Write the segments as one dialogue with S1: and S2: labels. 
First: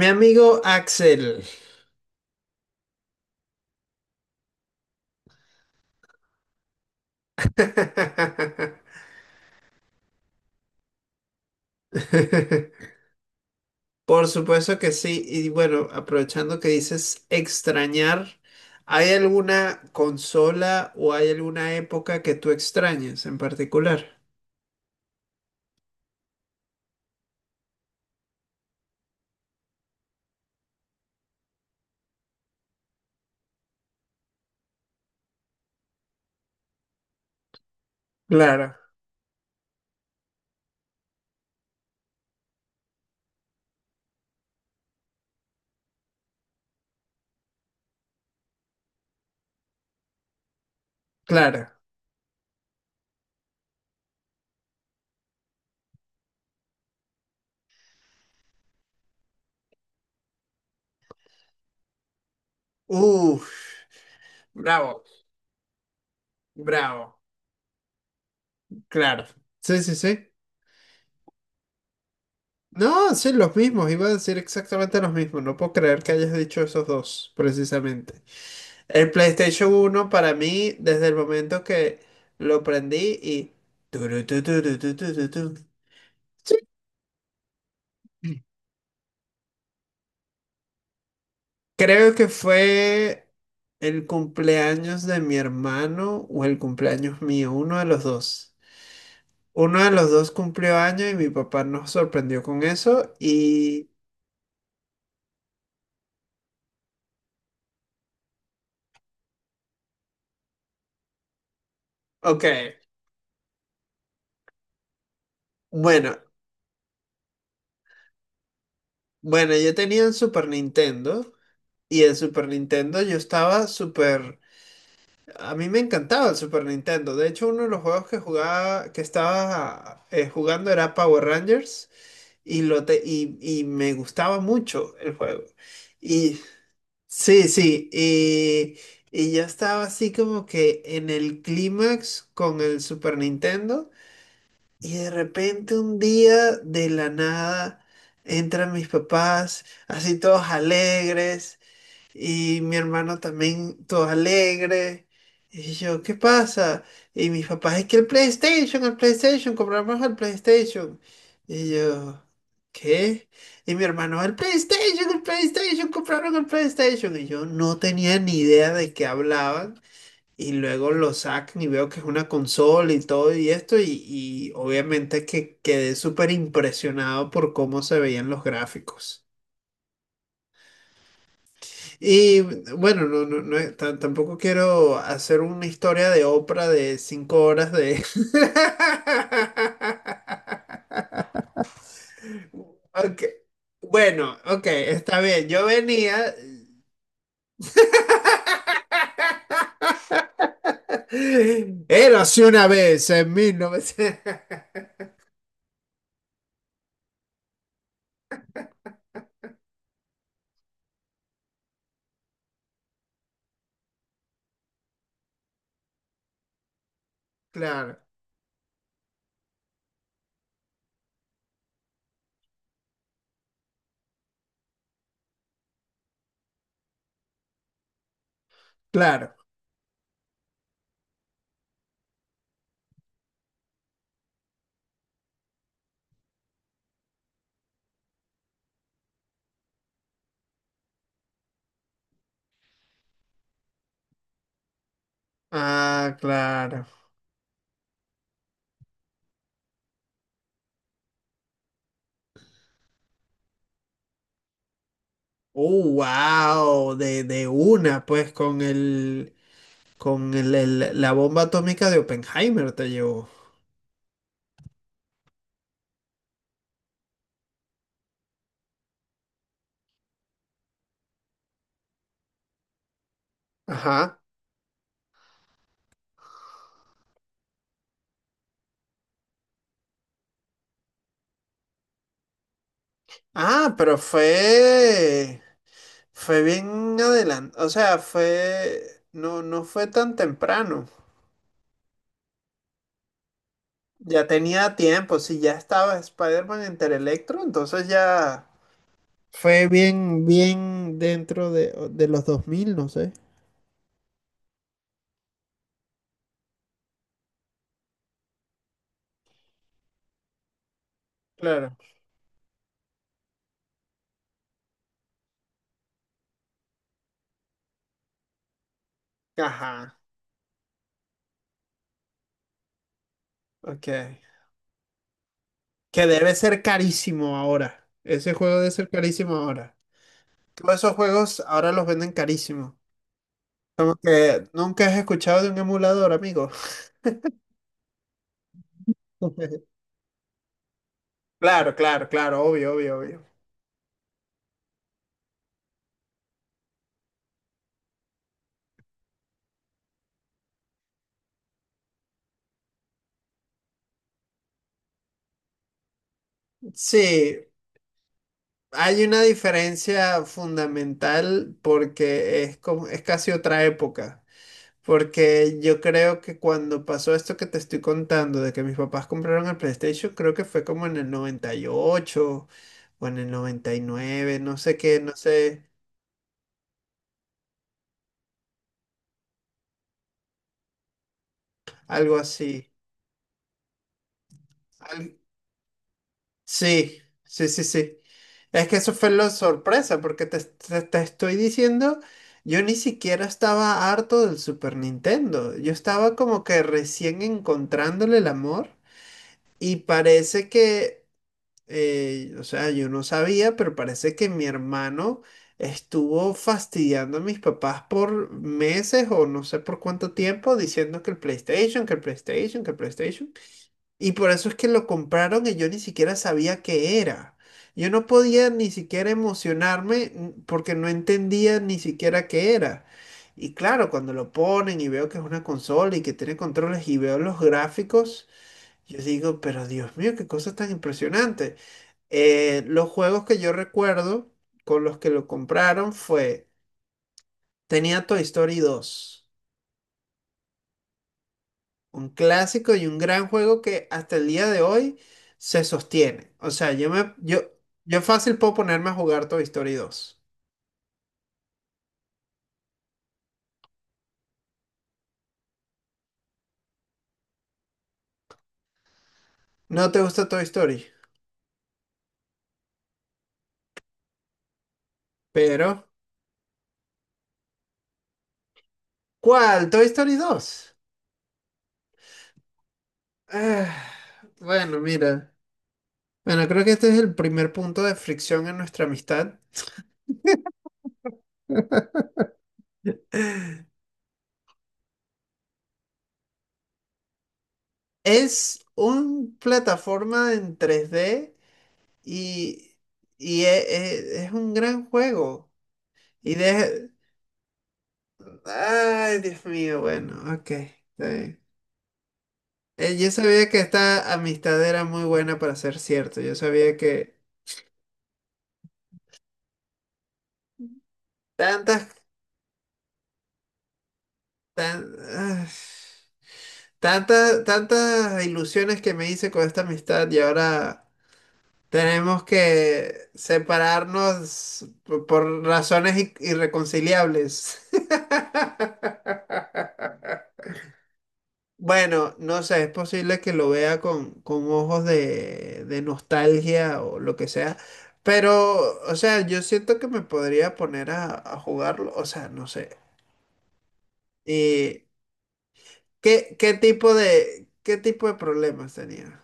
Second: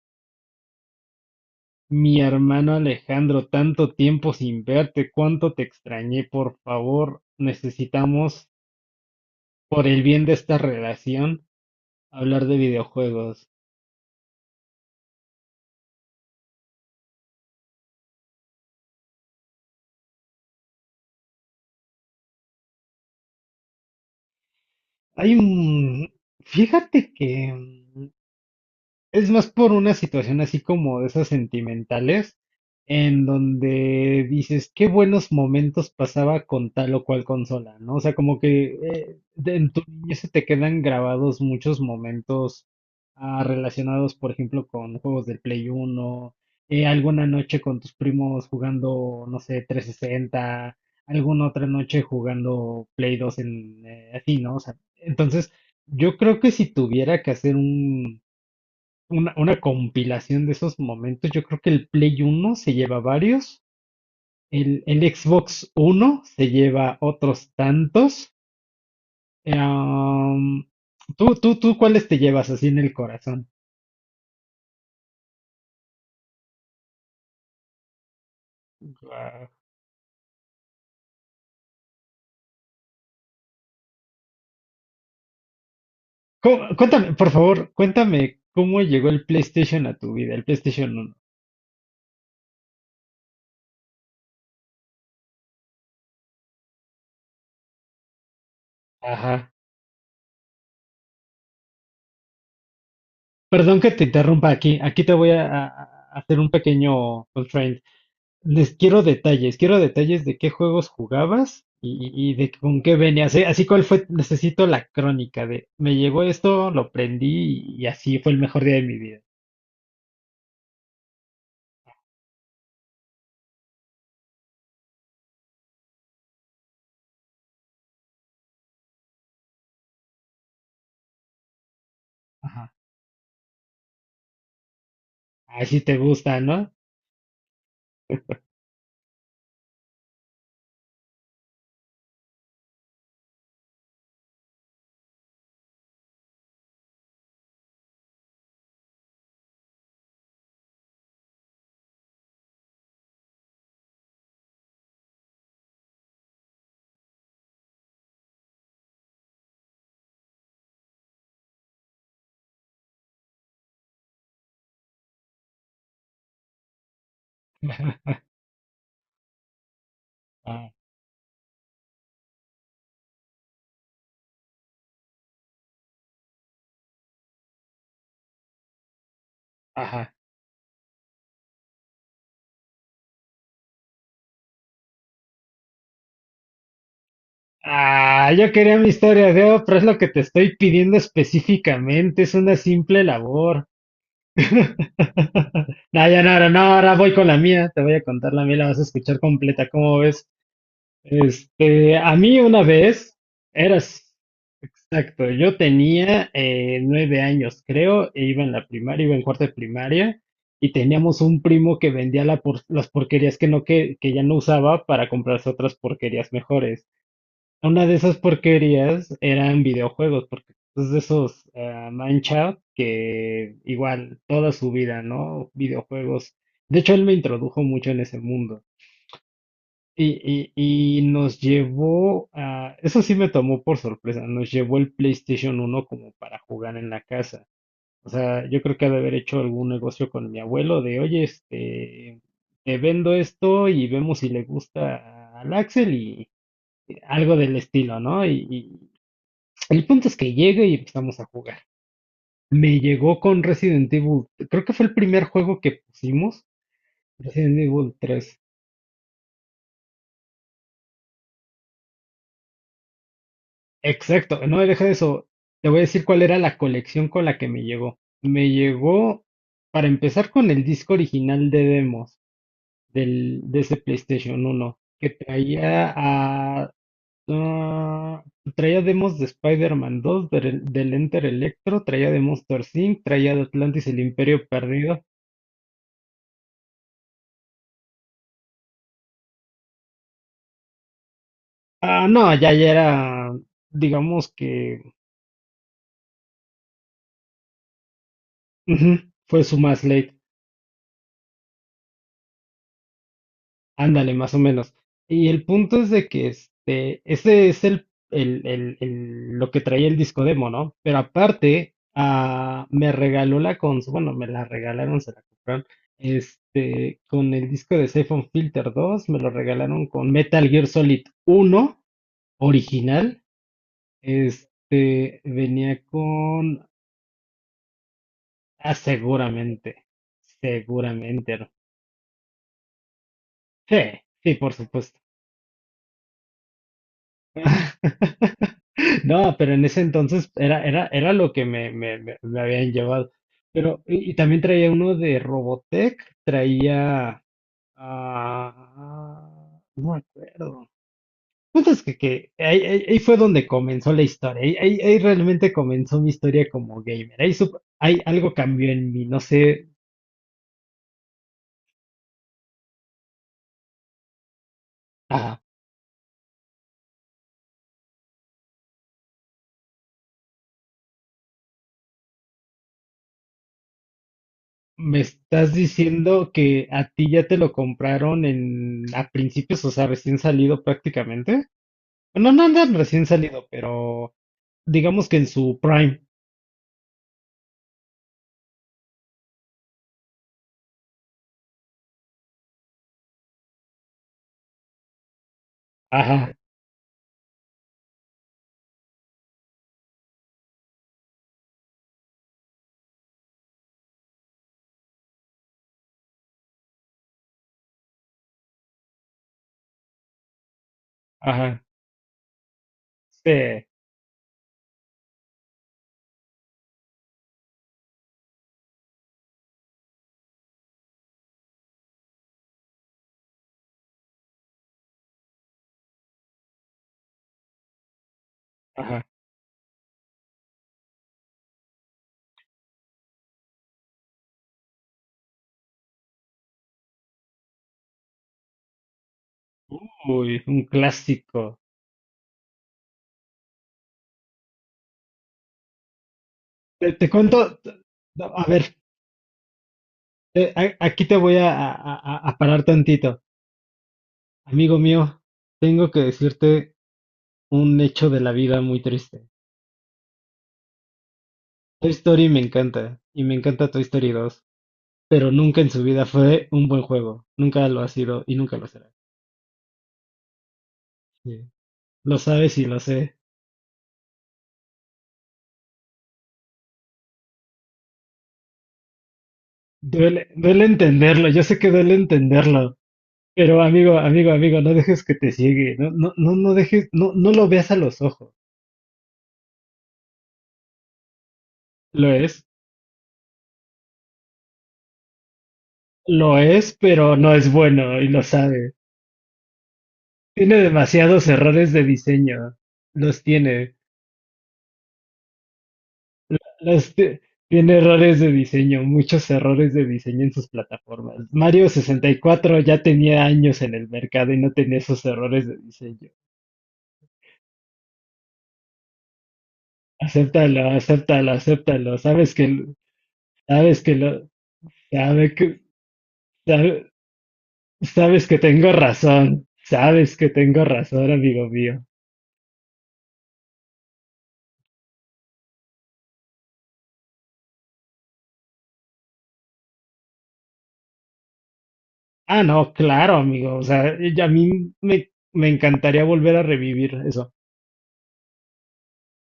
S1: Mi amigo Axel.
S2: Mi hermano Alejandro, tanto tiempo sin verte, cuánto te extrañé, por favor, necesitamos, por el bien de esta relación, hablar de videojuegos.
S1: Por supuesto que sí. Y bueno, aprovechando que dices extrañar, ¿hay alguna consola o hay alguna época que tú extrañes en particular?
S2: Hay un... Fíjate que Es más por una situación así como de esas sentimentales, en donde dices, qué buenos momentos pasaba con tal o cual consola, ¿no? O sea, como que
S1: Claro,
S2: en tu niñez se te quedan grabados muchos momentos relacionados, por ejemplo, con juegos del Play uno. Alguna noche con tus primos jugando, no sé, 360. Alguna otra
S1: claro.
S2: noche jugando Play 2 en, así, ¿no? O sea, entonces, yo creo que si tuviera que hacer una compilación de esos momentos. Yo creo que el Play uno se lleva
S1: Uf,
S2: varios, el
S1: bravo,
S2: Xbox 1 se lleva
S1: bravo.
S2: otros tantos.
S1: Claro.
S2: Eh,
S1: Sí, sí, sí.
S2: um, ¿Cuáles te llevas así en el
S1: No, sí,
S2: corazón?
S1: los mismos. Iba a decir exactamente los mismos. No puedo creer que hayas dicho esos dos, precisamente. El
S2: Ah,
S1: PlayStation uno para mí, desde el momento que lo prendí y turu, tu, tu, tu, tu, tu, tu, tu.
S2: Cuéntame, por favor, cuéntame cómo llegó el PlayStation a tu vida, el PlayStation uno.
S1: Creo que fue el cumpleaños de mi hermano o el cumpleaños mío, uno de los dos.
S2: Ajá.
S1: Uno de los dos cumplió año y mi papá nos sorprendió con eso.
S2: Perdón
S1: Y...
S2: que te interrumpa aquí. Aquí te voy a hacer un pequeño constraint. Les quiero detalles de qué juegos jugabas y
S1: Ok,
S2: de con qué venías. ¿Eh? Así cuál fue, necesito la crónica de me
S1: bueno,
S2: llegó esto, lo prendí y, así fue el mejor día de mi vida.
S1: bueno, yo tenía el Super Nintendo y el Super Nintendo yo estaba súper. A mí me encantaba el Super Nintendo. De hecho, uno de los juegos que jugaba, que estaba jugando era Power Rangers y,
S2: Ajá.
S1: y me gustaba mucho el juego.
S2: Así te
S1: Y
S2: gusta, ¿no?
S1: sí, y yo estaba así como que en el clímax con el Super Nintendo y de repente un día de la nada entran mis papás así todos alegres y mi hermano también, todo alegre. Y yo, ¿qué pasa? Y mis papás, es que el PlayStation, compramos el PlayStation. Y yo, ¿qué? Y mi hermano, el PlayStation, compraron el PlayStation. Y yo no tenía ni idea de qué hablaban. Y
S2: Ah,
S1: luego lo sacan y veo que es una consola y todo y esto. Y obviamente que quedé súper impresionado por cómo se veían los gráficos.
S2: ajá.
S1: Y bueno, tampoco quiero hacer una historia de Oprah de 5 horas de
S2: Ah, yo quería mi historia de oh, pero es lo que te estoy pidiendo específicamente, es una simple
S1: Ok.
S2: labor.
S1: Bueno, ok, está bien. Yo
S2: No, ya no,
S1: venía.
S2: ahora no, ahora voy con la mía, te voy a contar la mía, la vas a escuchar completa, ¿cómo ves? Este, a mí
S1: Érase
S2: una
S1: una vez
S2: vez,
S1: en mil
S2: eras,
S1: novecientos
S2: exacto, yo tenía 9 años, creo, e iba en la primaria, iba en cuarto de primaria, y teníamos un primo que vendía las porquerías que no, que ya no usaba para comprarse otras porquerías mejores. Una de
S1: Claro,
S2: esas porquerías eran videojuegos, porque es de esos mancha que igual toda su vida, ¿no? Videojuegos. De hecho, él me introdujo mucho en ese mundo.
S1: claro.
S2: Y nos llevó eso sí me tomó por sorpresa, nos llevó el PlayStation uno como para jugar en la casa. O sea, yo creo que ha de haber hecho algún negocio con mi abuelo de, oye, este, te vendo esto y vemos si le gusta al Axel
S1: Ah,
S2: y
S1: claro.
S2: algo del estilo, ¿no? Y el punto es que llegue y empezamos a jugar. Me llegó con Resident Evil, creo que fue el primer juego que pusimos,
S1: Wow, de
S2: Resident Evil
S1: una, pues
S2: tres.
S1: con el. Con la bomba atómica de Oppenheimer te llevó.
S2: Exacto, no, deja de eso. Te voy a decir cuál era la colección con la que me llegó. Me llegó, para empezar, con el disco original de demos de ese
S1: Ajá.
S2: PlayStation uno que ah, traía demos de Spider-Man 2, del Enter Electro, traía de Monster Inc., traía de
S1: Ah,
S2: Atlantis
S1: pero
S2: el Imperio Perdido.
S1: fue. Fue bien adelante, o sea, fue, no, no fue tan temprano.
S2: Ah, no, ya, ya era,
S1: Ya
S2: digamos
S1: tenía
S2: que
S1: tiempo, si ya estaba Spider-Man entre Electro, entonces ya.
S2: ujú, fue su
S1: Fue
S2: más late.
S1: bien, bien dentro de los 2000 no sé.
S2: Ándale, más o menos. Y el punto es de que este, ese es lo que traía el disco demo, ¿no? Pero aparte,
S1: Claro.
S2: ah, me regaló la consola, bueno, me la regalaron, se la compraron, este, con el disco de Safe on Filter dos me lo regalaron
S1: Ajá,
S2: con Metal Gear Solid uno original,
S1: ok.
S2: este, venía
S1: Que debe ser
S2: con,
S1: carísimo ahora. Ese juego debe ser carísimo ahora.
S2: seguramente,
S1: Todos esos
S2: seguramente,
S1: juegos
S2: ¿no?
S1: ahora los venden carísimo.
S2: Sí,
S1: Como
S2: sí,
S1: que
S2: por
S1: nunca has
S2: supuesto.
S1: escuchado de un emulador, amigo.
S2: No, pero en ese entonces era lo que me,
S1: Claro,
S2: me,
S1: claro,
S2: me- me
S1: claro, obvio,
S2: habían
S1: obvio,
S2: llevado.
S1: obvio.
S2: Pero, y también traía uno de Robotech, no me acuerdo. Punto es que, que ahí fue donde comenzó la historia. Ahí realmente comenzó mi historia como gamer. Ahí,
S1: Sí,
S2: sup- ahí algo cambió en
S1: hay
S2: mí, no
S1: una
S2: sé.
S1: diferencia fundamental porque es como, es casi otra época.
S2: ah,
S1: Porque yo creo que cuando pasó esto que te estoy contando, de que mis papás compraron el PlayStation, creo que fue como en el 98 o en el 99 no sé qué,
S2: Me
S1: no
S2: estás
S1: sé,
S2: diciendo que a ti ya te lo compraron en a principios, o sea, recién salido prácticamente.
S1: algo
S2: No, no, no,
S1: así.
S2: recién salido, pero. Digamos
S1: Al-
S2: que en su prime.
S1: Sí, sí, sí, sí. Es que eso fue la sorpresa, porque te estoy diciendo, yo ni siquiera estaba harto del Super Nintendo. Yo estaba
S2: Ajá,
S1: como que recién encontrándole el amor y parece que, o sea, yo no sabía, pero parece que mi hermano estuvo fastidiando a mis papás por meses o no sé por cuánto tiempo diciendo que el
S2: ajá,
S1: PlayStation, que el PlayStation, que el PlayStation.
S2: sí,
S1: Y por eso es que lo compraron y yo ni siquiera sabía qué era. Yo no podía ni siquiera emocionarme, porque no entendía ni siquiera qué era. Y claro, cuando lo ponen y veo que es una consola y que tiene controles y veo los gráficos, yo
S2: ajá.
S1: digo, pero Dios mío, qué cosa tan impresionante. Los juegos que yo recuerdo con los que lo compraron fue, tenía Toy Story 2.
S2: Uy, un clásico.
S1: Un clásico y un gran juego que hasta el día de hoy se sostiene. O sea,
S2: Te
S1: yo,
S2: cuento,
S1: yo fácil
S2: a
S1: puedo
S2: ver,
S1: ponerme a jugar Toy Story 2.
S2: aquí te voy a parar tantito. Amigo mío, tengo que decirte un hecho de la vida muy triste.
S1: No te gusta Toy Story,
S2: Toy Story me encanta, y me encanta Toy Story dos, pero nunca en su
S1: pero
S2: vida fue un buen juego. Nunca lo ha sido y nunca lo será.
S1: ¿cuál? Toy Story 2.
S2: Sí, lo sabes y lo sé.
S1: Ah, bueno, mira. Bueno, creo que este es el primer punto de fricción en nuestra amistad.
S2: Duele, duele entenderlo, yo sé que duele entenderlo. Pero amigo, amigo, amigo, no dejes que te ciegue, no, no, no, no dejes, no, no lo veas a los ojos.
S1: Es un plataforma en 3D
S2: Lo es,
S1: y, es un gran juego. Y
S2: lo es,
S1: de-
S2: pero no es bueno y lo sabe.
S1: Ay, Dios mío, bueno, ok,
S2: Tiene
S1: está
S2: demasiados
S1: bien.
S2: errores de diseño,
S1: Yo
S2: los
S1: sabía que
S2: tiene.
S1: esta amistad era muy buena para ser cierto. Yo sabía
S2: Los
S1: que
S2: ti- Tiene errores de diseño, muchos errores de diseño en sus plataformas. Mario
S1: tantas,
S2: 64 ya tenía años en el mercado y no tenía
S1: tan-
S2: esos
S1: ah,
S2: errores de diseño.
S1: tantas, tantas ilusiones que me hice con esta amistad y
S2: Acéptalo,
S1: ahora
S2: acéptalo, acéptalo.
S1: tenemos que
S2: Sabes que lo,
S1: separarnos
S2: sabe
S1: por
S2: que,
S1: razones
S2: sabe-
S1: irreconciliables.
S2: Sabes que tengo razón, sabes que tengo razón, amigo mío.
S1: Bueno, no sé, es posible que lo vea con ojos de nostalgia o lo que sea, pero, o sea, yo siento que me podría poner a jugarlo, o sea,
S2: Ah,
S1: no sé.
S2: no, claro, amigo. O sea, y a mí
S1: ¿Y
S2: me encantaría
S1: qué,
S2: volver a revivir eso.
S1: qué tipo de problemas tenía?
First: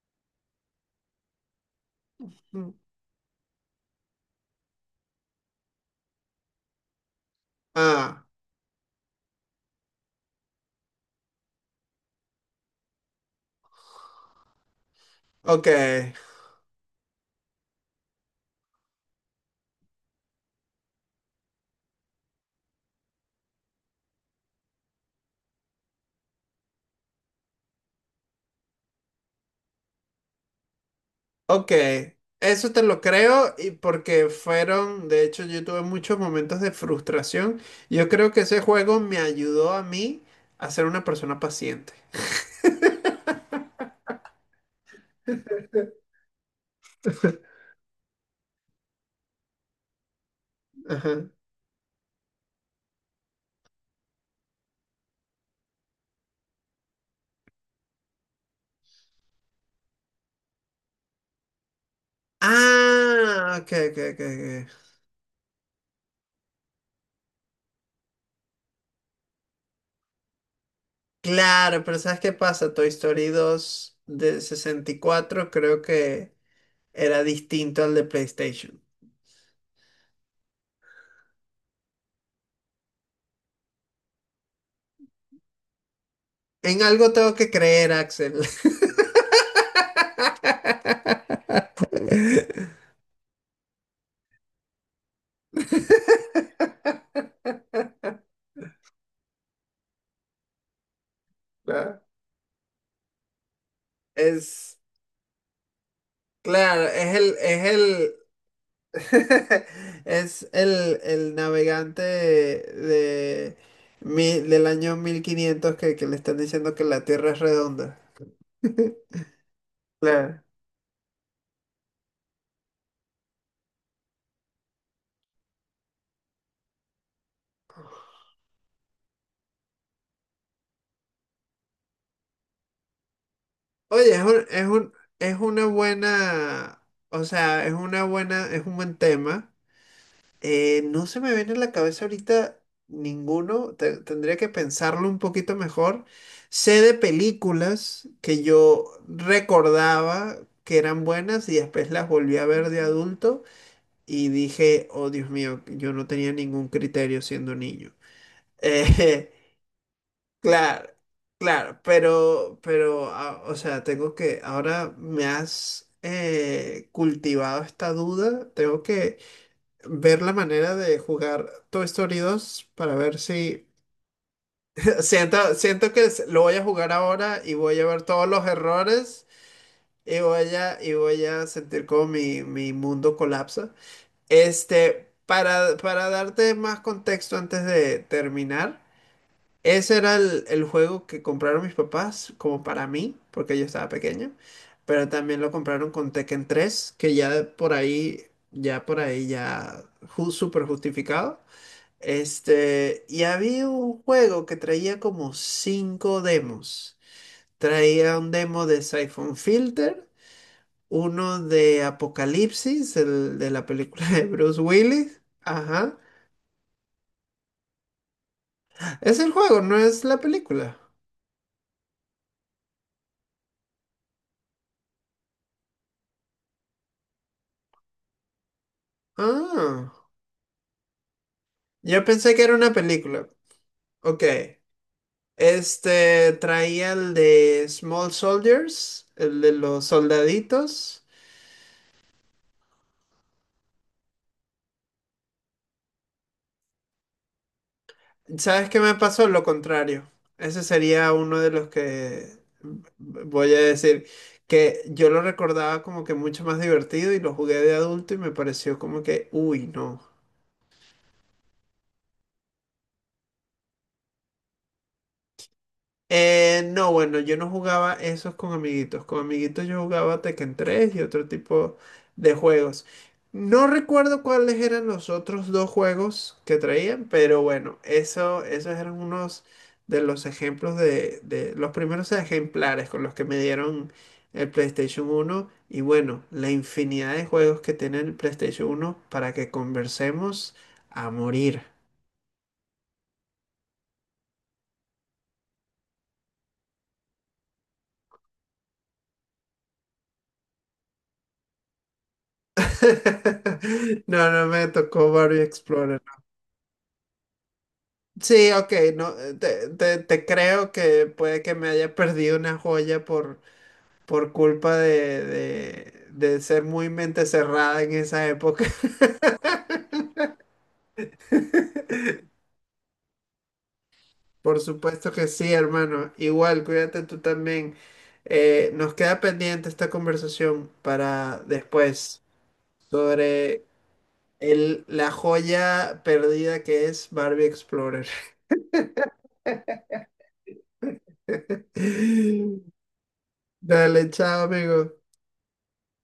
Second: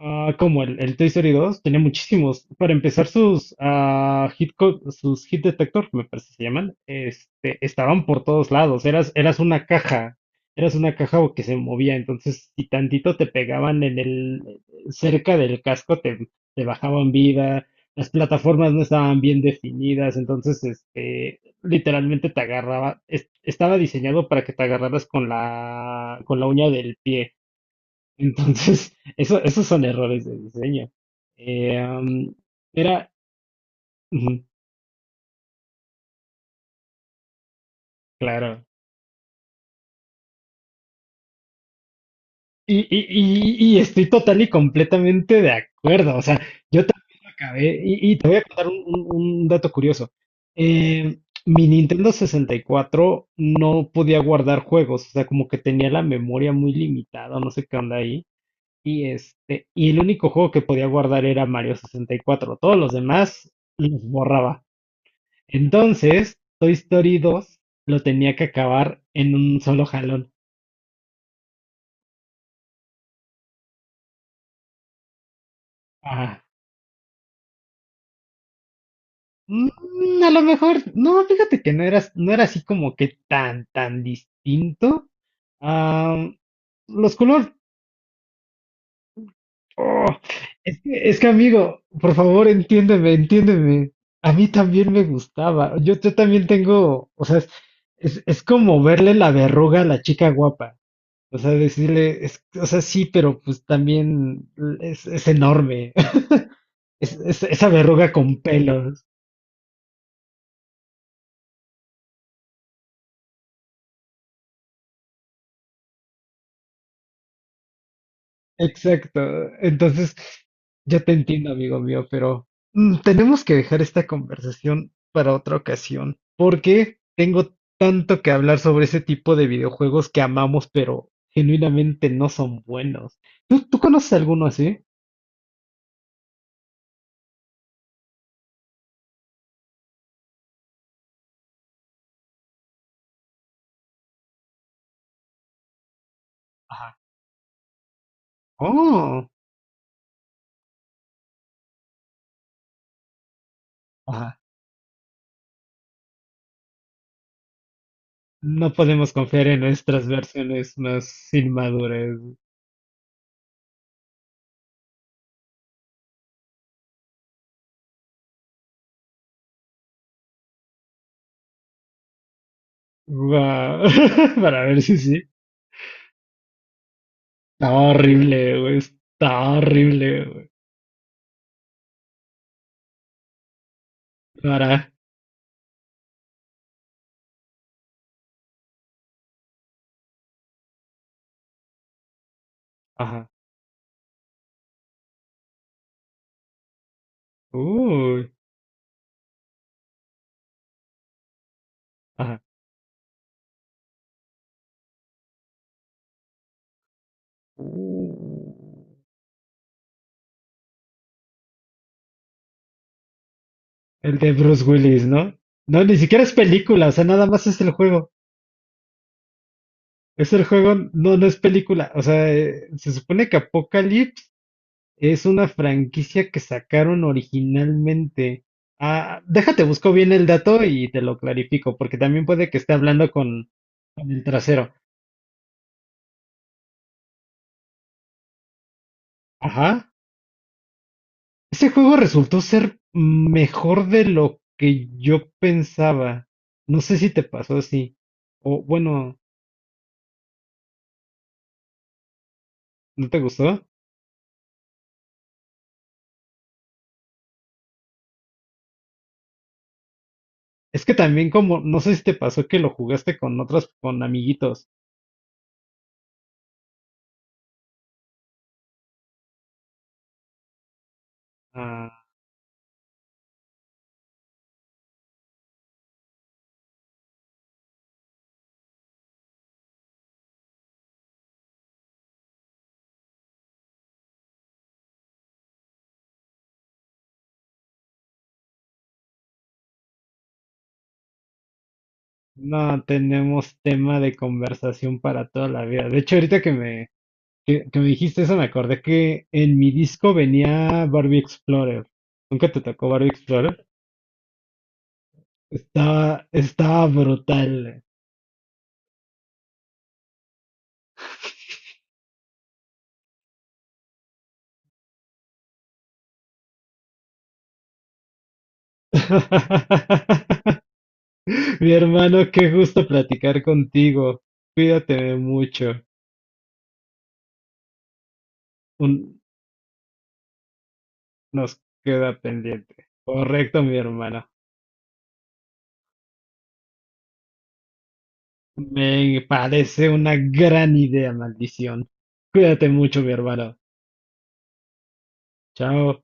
S2: Ah, como el Toy Story 2 tenía muchísimos.
S1: Mm.
S2: Para empezar, sus hit detector, me parece que se llaman, este, estaban por
S1: Ah,
S2: todos lados. Eras una caja que se movía. Entonces, si tantito te pegaban cerca del
S1: ok,
S2: casco, te bajaban vida. Las plataformas no estaban bien definidas. Entonces, este, literalmente te agarraba. Estaba diseñado para que te agarraras con la uña del pie. Entonces, eso, esos son errores de diseño.
S1: ok.
S2: Eh, am,
S1: Eso te lo
S2: era,
S1: creo y porque
S2: ujú,
S1: fueron, de hecho, yo tuve muchos momentos de frustración. Yo creo que ese
S2: claro.
S1: juego me ayudó a mí a ser una persona paciente.
S2: Y estoy total y completamente de acuerdo. O sea, yo también lo acabé. Y te voy a contar un, un dato curioso. Eh,
S1: Ajá.
S2: mi Nintendo 64 no podía guardar juegos. O sea, como que tenía la memoria muy limitada, no sé qué onda ahí. Y este, y el único juego que podía guardar era Mario 64. Todos los demás
S1: Ah, ok, ok,
S2: los
S1: ok.
S2: borraba.
S1: Ok.
S2: Entonces, Toy Story 2 lo tenía que acabar en un solo jalón.
S1: Claro, pero ¿sabes qué pasa? Toy Story 2 de 64, creo que
S2: Ah,
S1: era distinto al de PlayStation.
S2: a lo mejor, no, fíjate que no era, no era así como que tan, tan distinto. Ah,
S1: En algo
S2: los
S1: tengo
S2: colores,
S1: que creer, Axel.
S2: oh, es que amigo, por favor, entiéndeme, entiéndeme. A mí también me gustaba. Yo también tengo, o sea, es como verle la verruga a la chica guapa. O sea,
S1: Claro.
S2: decirle, o sea, sí, pero pues también
S1: Es,
S2: es enorme.
S1: claro,
S2: Es, es-
S1: es
S2: esa verruga
S1: el,
S2: con pelos.
S1: el navegante de, del año 1500 que le están diciendo que la Tierra es redonda.
S2: Exacto. Entonces,
S1: Claro.
S2: yo te entiendo, amigo mío, pero tenemos que dejar esta conversación para otra ocasión, porque tengo tanto que hablar sobre ese tipo de videojuegos que amamos, pero genuinamente no son buenos. ¿Tú conoces
S1: Oye,
S2: alguno así?
S1: es una buena, o sea, es una buena, es un buen tema. No se me viene a la cabeza ahorita ninguno, tendría que pensarlo un poquito mejor. Sé de
S2: Ajá.
S1: películas que yo
S2: Oh,
S1: recordaba que eran buenas y después las volví a ver de adulto y
S2: ajá.
S1: dije, oh Dios mío, yo no tenía ningún criterio siendo niño.
S2: No podemos confiar en nuestras versiones
S1: Claro,
S2: más
S1: claro,
S2: inmaduras.
S1: pero, o sea, tengo que, ahora me has cultivado esta duda, tengo que ver la manera de jugar Toy Story 2 para ver si,
S2: Va- Para ver si sí.
S1: siento que lo voy a jugar ahora y voy a
S2: Estaba
S1: ver todos los
S2: horrible, güey.
S1: errores
S2: Estaba horrible, güey.
S1: y voy a sentir como mi mundo colapsa.
S2: Para.
S1: Este, para darte más contexto antes de terminar. Ese era el juego que compraron mis papás, como para mí,
S2: Ajá.
S1: porque yo estaba pequeño. Pero también lo compraron con Tekken 3 que ya por ahí,
S2: Uy.
S1: ya por ahí, ya súper justificado.
S2: Ajá.
S1: Este, y había un juego que traía como 5 demos.
S2: Uh,
S1: Traía un demo de Siphon Filter, uno de Apocalipsis, el de la película
S2: El
S1: de
S2: de
S1: Bruce
S2: Bruce Willis,
S1: Willis.
S2: ¿no? No, ni
S1: Ajá.
S2: siquiera es película, o sea, nada más es el juego.
S1: Es el juego, no es la
S2: Es el juego,
S1: película.
S2: no, no es película. O sea, se supone que Apocalypse es una franquicia que sacaron originalmente. Ah, déjate,
S1: Ah.
S2: busco bien el dato y te lo clarifico, porque
S1: Yo
S2: también
S1: pensé que
S2: puede
S1: era
S2: que
S1: una
S2: esté hablando
S1: película.
S2: con
S1: Ok.
S2: el trasero.
S1: Este traía el de Small Soldiers, el de los
S2: Ajá.
S1: soldaditos.
S2: Ese juego resultó ser mejor de lo que yo pensaba. No sé si te pasó así. O
S1: ¿Sabes qué me
S2: bueno,
S1: pasó? Lo contrario. Ese sería uno de los que
S2: ¿no te
S1: v- voy a
S2: gustó?
S1: decir que yo lo recordaba como que mucho más divertido y lo jugué de adulto y me pareció como que, uy, no.
S2: Es que también como, no sé si te pasó que lo jugaste con otras, con amiguitos.
S1: No, bueno, yo no jugaba esos con amiguitos. Con amiguitos yo jugaba Tekken 3 y otro tipo
S2: Ah,
S1: de juegos. No recuerdo cuáles eran los otros dos juegos que traían, pero bueno, eso, esos eran unos de los ejemplos de los primeros ejemplares con los que me dieron el PlayStation uno. Y bueno, la infinidad de juegos que tiene el PlayStation uno para que conversemos a morir.
S2: no tenemos tema de conversación para toda la vida. De hecho, ahorita que que me dijiste eso, me acordé que en mi disco venía Barbie Explorer. ¿Nunca te tocó Barbie Explorer?
S1: No, no me tocó Mario Explorer.
S2: Estaba brutal.
S1: Sí, ok, no, te creo que puede que me haya perdido una joya por culpa de ser muy mente cerrada en esa época.
S2: Mi hermano, qué gusto platicar contigo.
S1: Por supuesto
S2: Cuídate
S1: que sí,
S2: mucho.
S1: hermano. Igual, cuídate tú también. Nos queda
S2: Un-
S1: pendiente esta conversación para
S2: Nos queda
S1: después
S2: pendiente. Correcto,
S1: sobre
S2: mi hermano.
S1: el, la joya perdida que es Barbie Explorer.
S2: Me parece una gran idea, maldición. Cuídate mucho, mi hermano.
S1: Dale, chao, amigo.
S2: Chao.